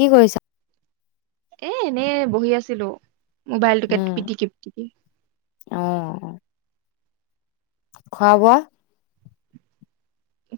কি কৰিছা। এ এনেই বহি আছিলোঁ। মোবাইলটোকে উম, পিটিকি পিটিকি অ। খোৱাবোৱা।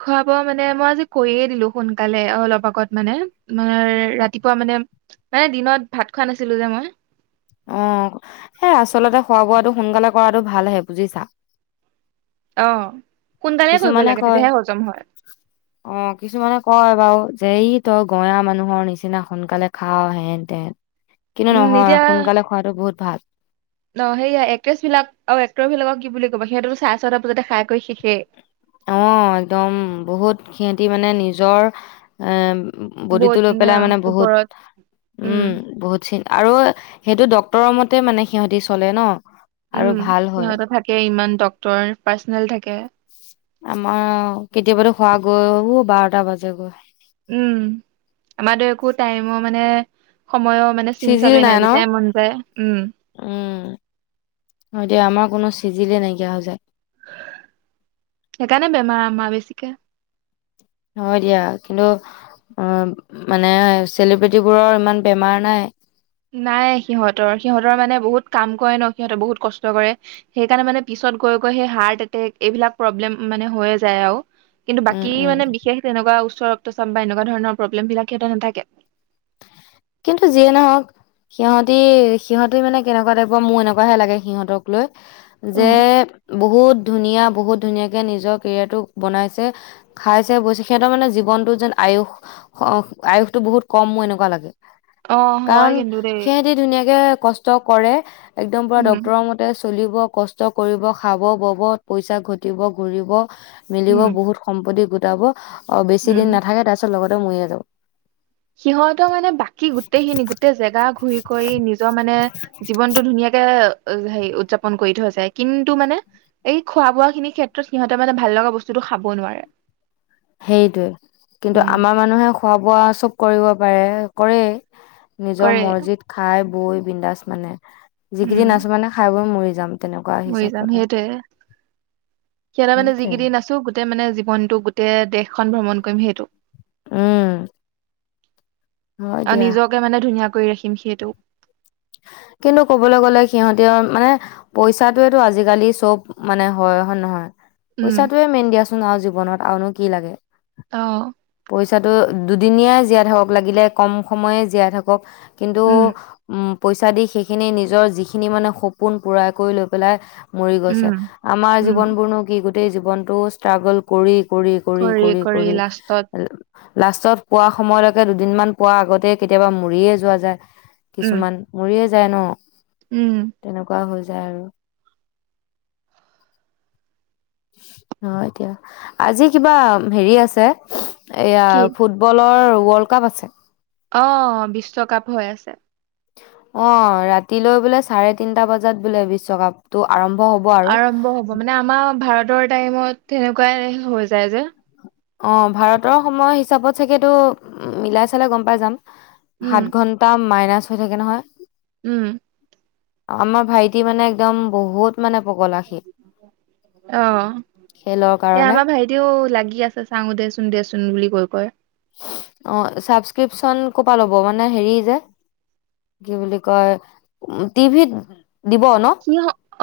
খোৱা বোৱা মানে মই আজি কৈয়ে দিলো সোনকালে অলপ আগত মানে ৰাতিপুৱা মানে মানে দিনত ভাত খোৱা নাছিলো যে মই। অ সেই আচলতে খোৱা বোৱাটো সোনকালে কৰাটো ভালহে বুজিছা। অ। সোনকালে কৰিব কিছুমানে লাগে কয় তেতিয়াহে হজম হয় অ কিছুমানে কয় বাৰু। যে ই তই গঞা মানুহৰ নিচিনা সোনকালে খাও হেন তেন। কিন্তু উম নহয় সোনকালে খোৱাতটো বহুত ভাল। ন সেইয়া এক্ট্ৰেছ বিলাক আৰু এক্টৰ বিলাকক কি বুলি ক'বা সিহঁতেতো চাৰে ছটা বজাতে খাই আকৌ শেখেই। অ একদম বহুত সিহতি মানে নিজৰ এ। বডিটো বহুত লৈ পেলাই মানে বহুত ওপৰত উম বহুত চিন। আৰু সেইটো ডক্তৰৰ মতে মানে সিহঁতি চলে ন। আৰু উম ভাল হয়। সিহঁতে থাকে ইমান টকাৰ। ডক্তৰ পাৰ্চনেল থাকে। আমাৰ কেতিয়াবাতো খোৱা গৈ বাৰটা বাজে গৈ। উম আমাৰো একো টাইমৰ মানে। সময়ো মানে চিন চিজিল চাপেই নাই ন? যেতিয়াই মন যায় উম। উম, হয় দিয়া আমাৰ কোনো চিজিলে নাইকিয়া হৈ যায়। সেইকাৰনে বেমা আমা বেছিকে। হয় দিয়া কিন্তু অ মানে চেলিব্ৰেটিবোৰৰ ইমান বেমাৰ নাই। নাই সিহঁতৰ সিহঁতৰ মানে বহুত কাম কৰে ন সিহঁতে বহুত কষ্ট কৰে সেইকাৰণে মানে পিছত গৈ গৈ সেই হাৰ্ট এটেক এইবিলাক প্ৰব্লেম মানে হৈয়ে যায় আওঁ। কিন্তু উম, বাকী উম, মানে বিশেষ তেনেকুৱা উচ্চ ৰক্ত। গম পাই এনেকুৱা ধৰণৰ প্ৰব্লেম বিলাক সিহঁত নাথাকে। কিন্তু যিয়ে নহওক সিহঁতি সিহঁতি মানে কেনেকুৱা টাইপৰ মোৰ এনেকুৱাহে লাগে সিহঁতক লৈ। যে উম, বহুত। ধুনীয়া বহুত ধুনীয়াকে নিজৰ কেৰিয়াৰটো বনাইছে খাইছে বৈছে সিহঁতৰ মানে জীৱনটোত যেন আয়ুস আয়ুসটো বহুত কম মোৰ এনেকুৱা লাগে। অ হয় কাৰণ কিন্তু দেই সিহঁতি ধুনীয়াকে। কষ্ট কৰে। একদম পুৰা উম ডক্তৰৰ মতে। চলিব কষ্ট কৰিব খাব বব পইচা ঘটিব ঘূৰিব মিলিব উম বহুত সম্পত্তি গ- গোতাব অ বেছি উম দিন নাথাকে তাৰিছত লগত কৰময়দ [unintelligible] সিহঁত মানে বাকী গোটেইখিনি গোটেই জেগা ঘূৰি ঘৰি নিজৰ মানে জীৱনটো ধুনীয়াকে হেৰি উদযাপন কৰি থৈছে কিন্তু মানে এই খোৱা বোৱা খিনিৰ ক্ষেত্ৰত সিহঁতে মানে ভাল লগা বস্তুটো খাবও নোৱাৰে সেইটোৱে কিন্তু উম আমাৰ মানুহে খোৱা বোৱা চব কৰিব পাৰে কৰে। নিজৰ কৰে মৰজিদ খাই বৈ বিন্দাজ মানে যিকেইদিন উম আছো মানে খাই বই মৰি যাম তেনেকুৱা মৰি হিচাপত যাম আৰু সেইটোয়ে সিয়াতে মানে সেইটোৱে। যিকেইদি ন আছো। গোতেই মানে জীৱ মটো গোটেই দেশখন ভ্ৰমণ কৰিম সেইটো- উম হয় আৰু দিয়া নিজকে মানে ধুনীয়াক কৰি ৰাখিম সেইটো কিন্তু ক'বলৈ গ'লে সিহতি মানে পইচাতোয়েটো আজিকালি চব মানে হয় হয় নহয়। উম পইচাটোয়ে মেন দিয়া চোন ন আৰু জীৱনত আৰুনো কি লাগে। অহ পইচাটো দুদিনীয়াাই জীয়াই থাকক লাগিলে কম সময়ে জীয়াই থাকক কিন্তু উম উম পইচা দি সেইখিনি নিজৰ যিখিনি মানে সপোন পূৰা কৰি লৈ পেলাই মৰি উম গৈছে আমাৰ উম জীৱন বোৰনো কি? গোটেই জীৱনতটো ষ্ট্ৰাগল কৰি কৰি কৰি কৰি কৰি লাষ্টত পোৱা সময়লৈকে দুদিনমান পোৱা আগতে কেতিয়াবা মৰিয়ে যোৱা যায়। উম কিছুমান যে যায় ন উম তেনেকুৱা হৈ যা য়াই আৰু অ এতিয়া আজি কিবা হেৰি আছে। এয়া কি ফুটবলৰ ৱৰ্ল্ড কাপ আছে। অহ বিশ্বকাপ হৈ আছে। অ ৰাতিলৈ বোলে চাৰে তিনটা বজাত বোলে বিশ্বকাপটো আৰম্ভ হ'ব আৰু। আৰম্ভ হ'ব মানে আমাৰ ভাৰতৰ। টাইমত তেনেকোৱাই হৈ যায় যে। অ ভাৰতৰ সময় হিচাপত চাগেতো মিলাই চালে গম পাই যাম। উম সাত ঘন্টা। মাইনাছ হৈ থাকে নহয়। উম। আমাৰ ভাইটি মানে একদম বহুত মানে পগলা সি অ, খেলৰ এ কাৰণে। আমাৰ ভাইটিও লাগি আছে। চাঙো দেচোন, দেচোন বুলি কৈ কৈ। অ ছাবচক্ৰিপচন ক'পা ল'ব? মানে হেৰি যে কি বুলি কয় টিভিত দিব ন। সি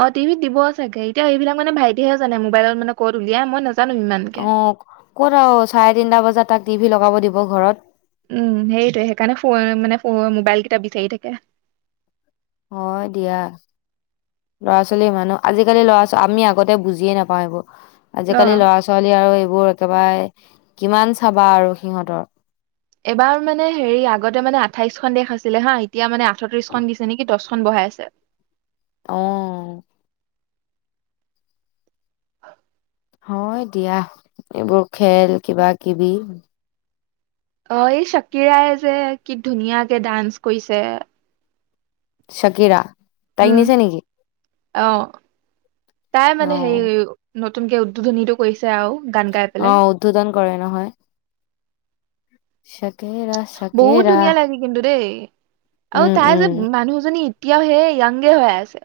অ টিভিত দিব চাগে এতিয়া এইবিলাক মানে ভাইটিয়েহে জানে মোবাইলত মানে কত উলিয়াই মই না। অ ক'ত আৰু চাৰে তিনটা বজাত তাক টি ভি লগাব দিব ঘৰত? উম সেইটোয়ে সেইকাৰণে ফ মানে ফ মানে মোবাইল কেইটা বিচাৰি থাকে হয় দিয়া, লৰা ছোৱালী মানুহ আজিকালি ল'ৰা ছোৱালী আমি আগতে বুজিয়ে নাপাওঁ এইবোৰ। অ আজিকালি ল'ৰা ছোৱালী আৰু এইবোৰ একেবাৰে কিমান চাবা আৰু সিহঁতৰ এবাৰ মানে হেৰি আগতে মানে আঠাইচখন দেশ আছিলে হা, এতিয়া মানে আঠত্ৰিচখন দিছে নেকি, দছ খন বহাই আছে। অ। [inaudible] হয় দিয়া, এইবোৰ খেল কিবা কিবি। অ, এই চকীৰাই যে কি ধুনীয়াকে ডান্স কৰিছে। চকীৰা? উম আহ তাই অ মানে হেৰি ন তুনকে উদ্বোধনীটো কৰিছে। আৰু গান গাই পেলাই অ উদ্বোধন কৰে নহয়। সত। বহুত ধুনীয়া লাগে কিন্তু দেই, আৰু উম তাই উম যে মানুহজনী এতিয়া সেই য়াংগে হৈ আছে।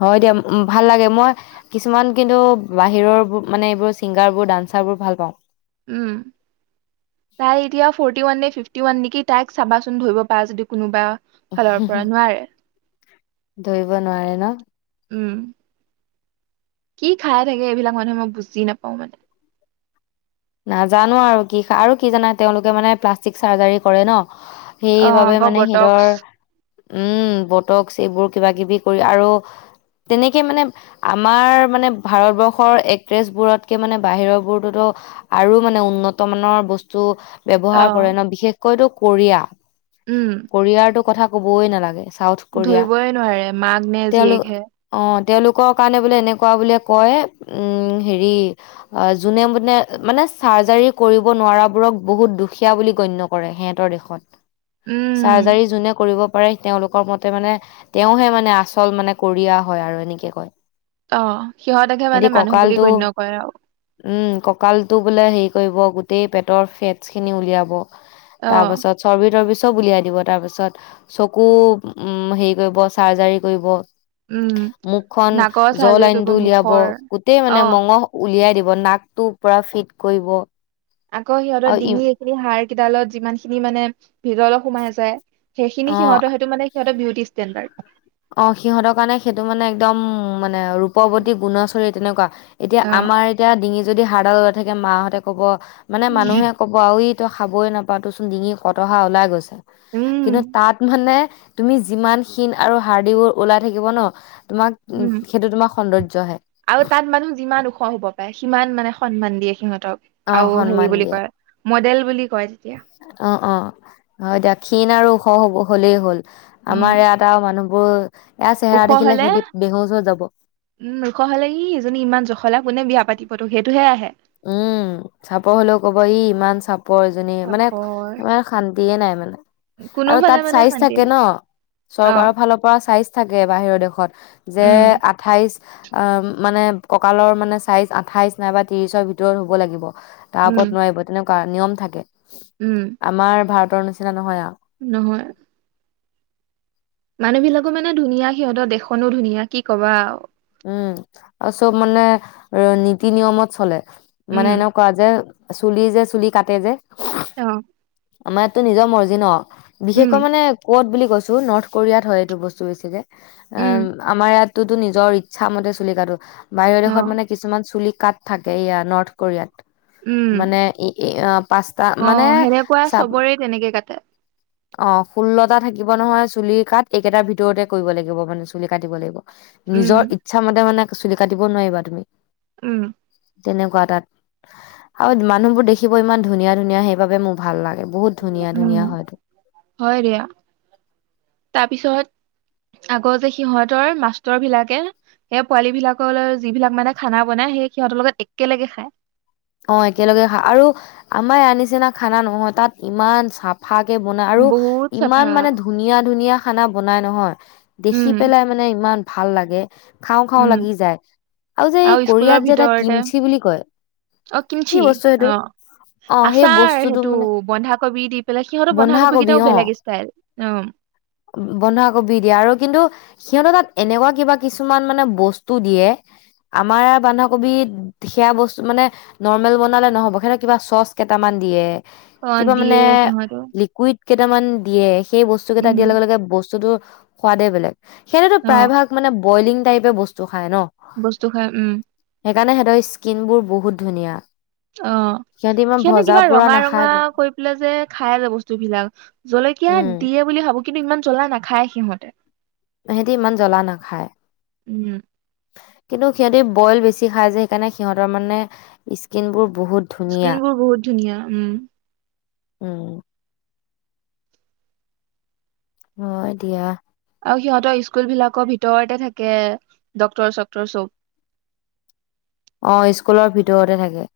হয় দিয়া ভাল লাগে মই কিছুমান কিন্তু বাহিৰৰ মানে এইবোৰ ছিংগাৰবোৰ ডান্সৰবোৰ ভাল পাওঁ। উম তাই এতিয়া ফৰ্টি ওৱানে ফিফ টি ওৱান নেকি, তাইক চাবাচোন ধৰিব পাৰা যদি কোনোবা? ফালৰ পৰা নোৱাৰে, ধৰিব নোৱাৰে ন উম। কি খাই থাকে এইবিলাক মানুহে মই বুজি নাপাওঁ মানে নাজানো আৰু কি আৰু কি জানা তেওঁলোকে মানে প্লাষ্টিক চাৰ্জাৰী কৰে ন অ সেইবাবে আকৌ মানে বটক্স হৃদৰ উম বটকচ এইবোৰ কিবা কিবি কৰি আৰু তেনেকে মানে আমাৰ মানে ভাৰতবৰ্ষৰ একট্ৰেছ বোৰতকে মানে বাহিৰৰ বোৰতোতো আৰু মানে উন্নত মানৰ বস্তু অ ব্যৱহাৰ কৰে ন বিশেষ কৈতো কৰিয়া উম কৰিয়াৰটো কথা ক'বই নালাগে চাউথ কোৰিয়া ধৰিবই নোৱাৰে মাক নে তেওঁলোক জীয়েকহে অ তেওঁলোকৰ কাৰণে বোলে এনেকুৱা বোলে কয় উম হেৰি যোনে বোলে মানে চাৰ্জাৰী কৰিব নোৱাৰাবোৰক বহুত দুখীয়া বুলি গণ্য কৰে সিহঁতৰ দেশত উম চাৰ্জাৰী যোনে কৰিব তেওঁলোকৰ মতে মানে তেওঁহে মানে আচল মানে কোৰিয়া হয় আৰু এনেকে কয় অ সিহঁতকহে মানে সিহঁতি মানুহ বুলি কঁকালটো গণ্য কৰে আৰু উম কঁকালটো বোলে হেৰি কৰিব গোটেই পেটৰ ফেটছখিনি উলিয়াব অ তাৰ পাছত চৰ্বিতৰ পিছত উলিয়াই দিব তাৰ পিছত চকু উম হেৰি কৰিব চাৰ্জাৰী কৰিব উম মুখখন নাকৰ জ চাৰ্জাৰী কৰিব লাইনটো উলিয়াব মুখৰ গোটেই অ মানে মঙহ উলিয়াই দিব নাকটো পৰা ফিট কৰিব আকৌ সিহঁতৰ আৰু ডিঙি এইখিনি হাৰ কেইডালত যিমান খিনি মানে ভিতলে সোমাই যায় সেইখিনি ই অ সিহঁতৰ সেইটো মানে সিহতে বিউটি ষ্টেণ্ডাৰ্ড অ সিহঁতৰ কাৰণে সেইটো মানে একদম মানে ৰূপৱ্তী গুণচৰিত তেনেকুৱা এতিয়া অ আমাৰ এতিয়া ডিঙি যদি হাড়দাল থাকে মাহঁতে ক'ব মানে মানুহে কব আৰু ই ত খাবই নাপা তো চোন ডিঙি কটহা ওলাই গৈছে উম কিন্তু তাত মানে তুমি যিমান খিন আৰু হাৰদিবোৰ ওলাই থাকিব ন তোমাক উম সেইটো তোমাৰ সৌন্দৰ্যহে আৰু তাত মানুহ যিমান ওখ হব পাৰে সিমান মানে সন্মান সিমত অ [unintelligible] আৰু হেৰি সন্মান বুলি দিয়ে কয় মডেল বুলি কয় তেতিয়া অ অ হয় এতিয়া ক্ষীণ আৰু ওখ হলেই হ'ল। উম আমাৰ ইয়াত এটা মানুহ ব [unintelligible] ওখ হলে যাব উম ওখ হলে ই এজনী ইমান জখলা কোনে বিয়া পাতিব তোক সেই টোহে আহে উম চাপ হলেও কব ই ইমান চাপ ওপৰজনী মানে চাপৰ ম শান্তিয়ে নাই মানে আৰু কোনোফালে তাত মানে চাইজ শান্তি থাকে ন নাই অ চৰকাৰৰ ফালৰ পৰা চাইজ থাকে বাহিৰৰ দেশত যে উম আঠাইশ অ মানে কঁকালৰ মানে চাইজ আঠাইশ নাইবা ত্ৰিশ ভিতৰত হ'ব লাগিব তাৰ উম ওপৰত নোৱাৰিব তেনেকুৱ নিয়ম থাকে উম আমাৰ ভাৰত বতৰ নিচনা নহয় আৰু নহয় মানুহ বিলাকো মানে ধুনীয়া সিহঁতৰ দেশখনো ধুনীয়া কি কবা উম আৰু চব মানে নীতি- নিয়মত চলে উম মানে এনে কোৱা যে চুলি যে চুলি কাটে যে অঁ আমাৰ ইয়াতো নিজৰ মৰ্জি ন বিশেষকৈ মানে কত বুলি গৈছো নৰ্থ কোৰিয়াত হয় এইটো বস্তু বেছিকে উম আমাৰ ইয়াত তো ত নিজৰ মতে চুলি কাটো বাহিৰৰ অ দেশত মানে কিছুমান চুলিক কাট থাকে এইয়া নৰ্থ কোৰিয়াত মানে উম এ অ সেনেকুৱা চবৰে তেনেকে কাটে অঁ ষোল্লটা থাকিব নহয় চুলি কাট এইকেইটাৰ ভিতৰতে কৰিব লাগিব মানে চুলি কাটিব লাগিব উম নিজৰ নিজৰমতে মানে চুলি কাটিব নোৱাৰিবা তুমি উম তেনেকুৱা তাত আৰু মানুহবোৰ দেখিব ইমান ধুনীয়া ধুনীয়া সেইবাবে মোৰ ভাল লাগে বহুত ধুনীয়া উম ধুনীয়া হয় হয় দিয়া তাৰপিছত আগৰ যে সিহঁতৰ মাষ্টৰ বিলাকে সেই পোৱালী বিলাকৰ যিবিলাক মানে খানা বনাই সেই সিহঁতৰ লগত একেলগে খায় অঁ একেলগে খাই আৰু আমাৰ আ নিচিনা খানা নহয় তাত ইমান চাফা চফাকে বনাই আৰু বহুত চাফা ইমান মানে ধুনীয়া ধুনীয়া খানা বনাই নহয় দেখি উম পেলাই মানে ইমান ভাল লাগে খাওঁ খাওঁ উম লাগি যায় আৰু যে এই স্কুলৰ কৰিয়াত যে এটা ভিতৰতে কিমচি বুলি কয় অ কি কিনছি বস্তু সেইটো আহ অ সেই আচাৰ বস্তুটো সেইটো মানে বন্ধাকবি দি পেলাই সিহঁতৰ বন্ধাকবি কেইটাও বেলেগ ষ্টাইল উম সিহঁতে তাত এনেকুৱা কিবা কিছুমান মানে বস্তু দিয়ে আমাৰ বন্ধাকবি সেয়া বস্তু মানে নৰ্মেল বনালে নহ'ব সতে কিবা চচ কেইটামান দিয়ে অ কিবা দিয়ে মানে সিহঁতেও লিকুইড কেইটামান দিয়ে সেই বস্তুকেইটা উম দিয়াৰ লগে লগে বস্তুটোৰ সোৱাদে বেলেগ সেইটোতো অ প্ৰায় ভাগ মানে বইলিং টাইপে বস্তু খায় ন বস্তু খায় উম সেইকাৰণে হেতৰ স্কিনবোৰ বহুত ধুনীয়া অ সিহঁতি ইমান সিহঁতে ভজা কিবা পুৰা ৰঙা ৰঙা নাখায়তো কৈ পেলাই যে খাই যে বস্তু বিলাক জলকীয়া উম দিয়ে বুলি ভাবো কিন্তু ইমান জ্বলা নাখায় সিহঁতে সিহতি ইমান জ্বলা নাখায় উম কিন্তু সিহঁতে বইল বেছি খাই য়ে সেইকাৰণে সিহঁতৰ মানে স্কিনবোৰ স্কিন বোৰ বহুত ধুনীয়া উম উম হয় দিয়া আৰু সিহঁতৰ স্কুল বিলাকৰ ভিতৰতে থাকে ড্ক্তৰ চকক্তৰ চব অ স্কুলৰ ভিতৰতে থাকে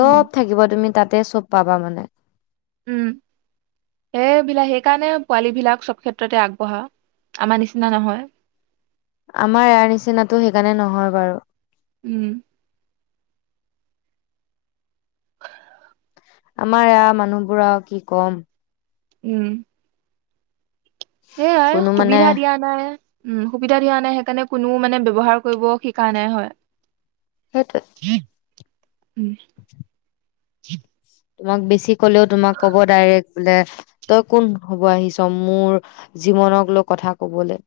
উম থাকিব তুমি তাত তাতে চব পাবা মানে উম সেইবিলাক সেইকাৰণে পোৱালী বিলাক চব ক্ষেত্ৰতে আগবঢ়া আমাৰ নিচিনা নহয় আমাৰ এযাৰ নিচিনাতটো সেইকাৰণে নহয় বাৰু উম আমাৰ ইয়াৰ মানুহবোৰ আৰু কি কম উম সেই অঁ কোনো মানে সুবিধা দিয়া নাই উম সুবিধা দিয়া নাই সেইকাৰণে কোনো মানে ব্যৱহাৰ কৰিব শিকা নাই হয় সেইটোৱে কি [inaudible] উম [inaudible] তোমাক বেছি ক'লেও তোমাক ক'ব ডাইৰেক্ট বোলে তই কোন হব আহিছ মোৰ জীৱনক লৈ কথা কবলে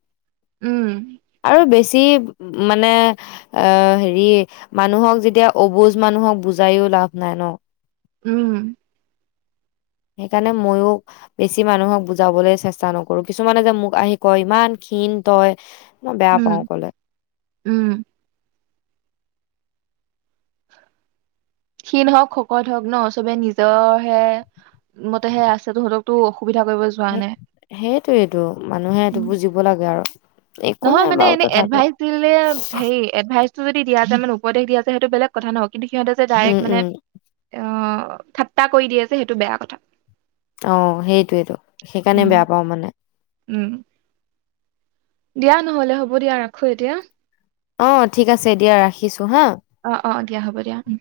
উম যি মানে আহ হেৰি মানুহক যেতিয়া অবুজ মানুহক বুজাইও লাভ নাই ন। উম সেইকাৰণে মইয়ো বেছি মানুহক বুজাবলৈ চেষ্টা নকৰো। কিছুমানে যে মোক আহি কয় ইমান ক্ষীণ তই মই বেয়া পাওঁ উম, ক'লে। উম, ক্ষীণ হওক, শকত হওক ন চবে নিজৰ হে মতেহে আছে তহঁতক তো অসুবিধা কৰিব যোৱা সেই নাই। সেইটোৱেইটো মানুহে এইটো বুজিব লাগে আৰু একো নহয় নাই মানে বাৰু এনে তথাপিও এডভাইচ দিলে সেই এডভাইচ টো যদি দিয়া যায় অসুবিধা উপদেশ দিয়া যে সেইটো বেলেগ কথা ন কিন্তু সিহঁতে উম ডাইৰেক্ট মানে উম অ ঠাট্টা কৰি দিয়ে যে সেইটো বেয়া কথা। অ সেইটোৱেতো, উম সেইকাৰণে বেয়া পাওঁ মানে উম দিয়া নহলে হ'ব দিয়া ৰাখো এতিয়া। অ ঠিক আছে, দিয়া ৰাখিছো। হা অ, অ দিয়া হ'ব দিয়া উম।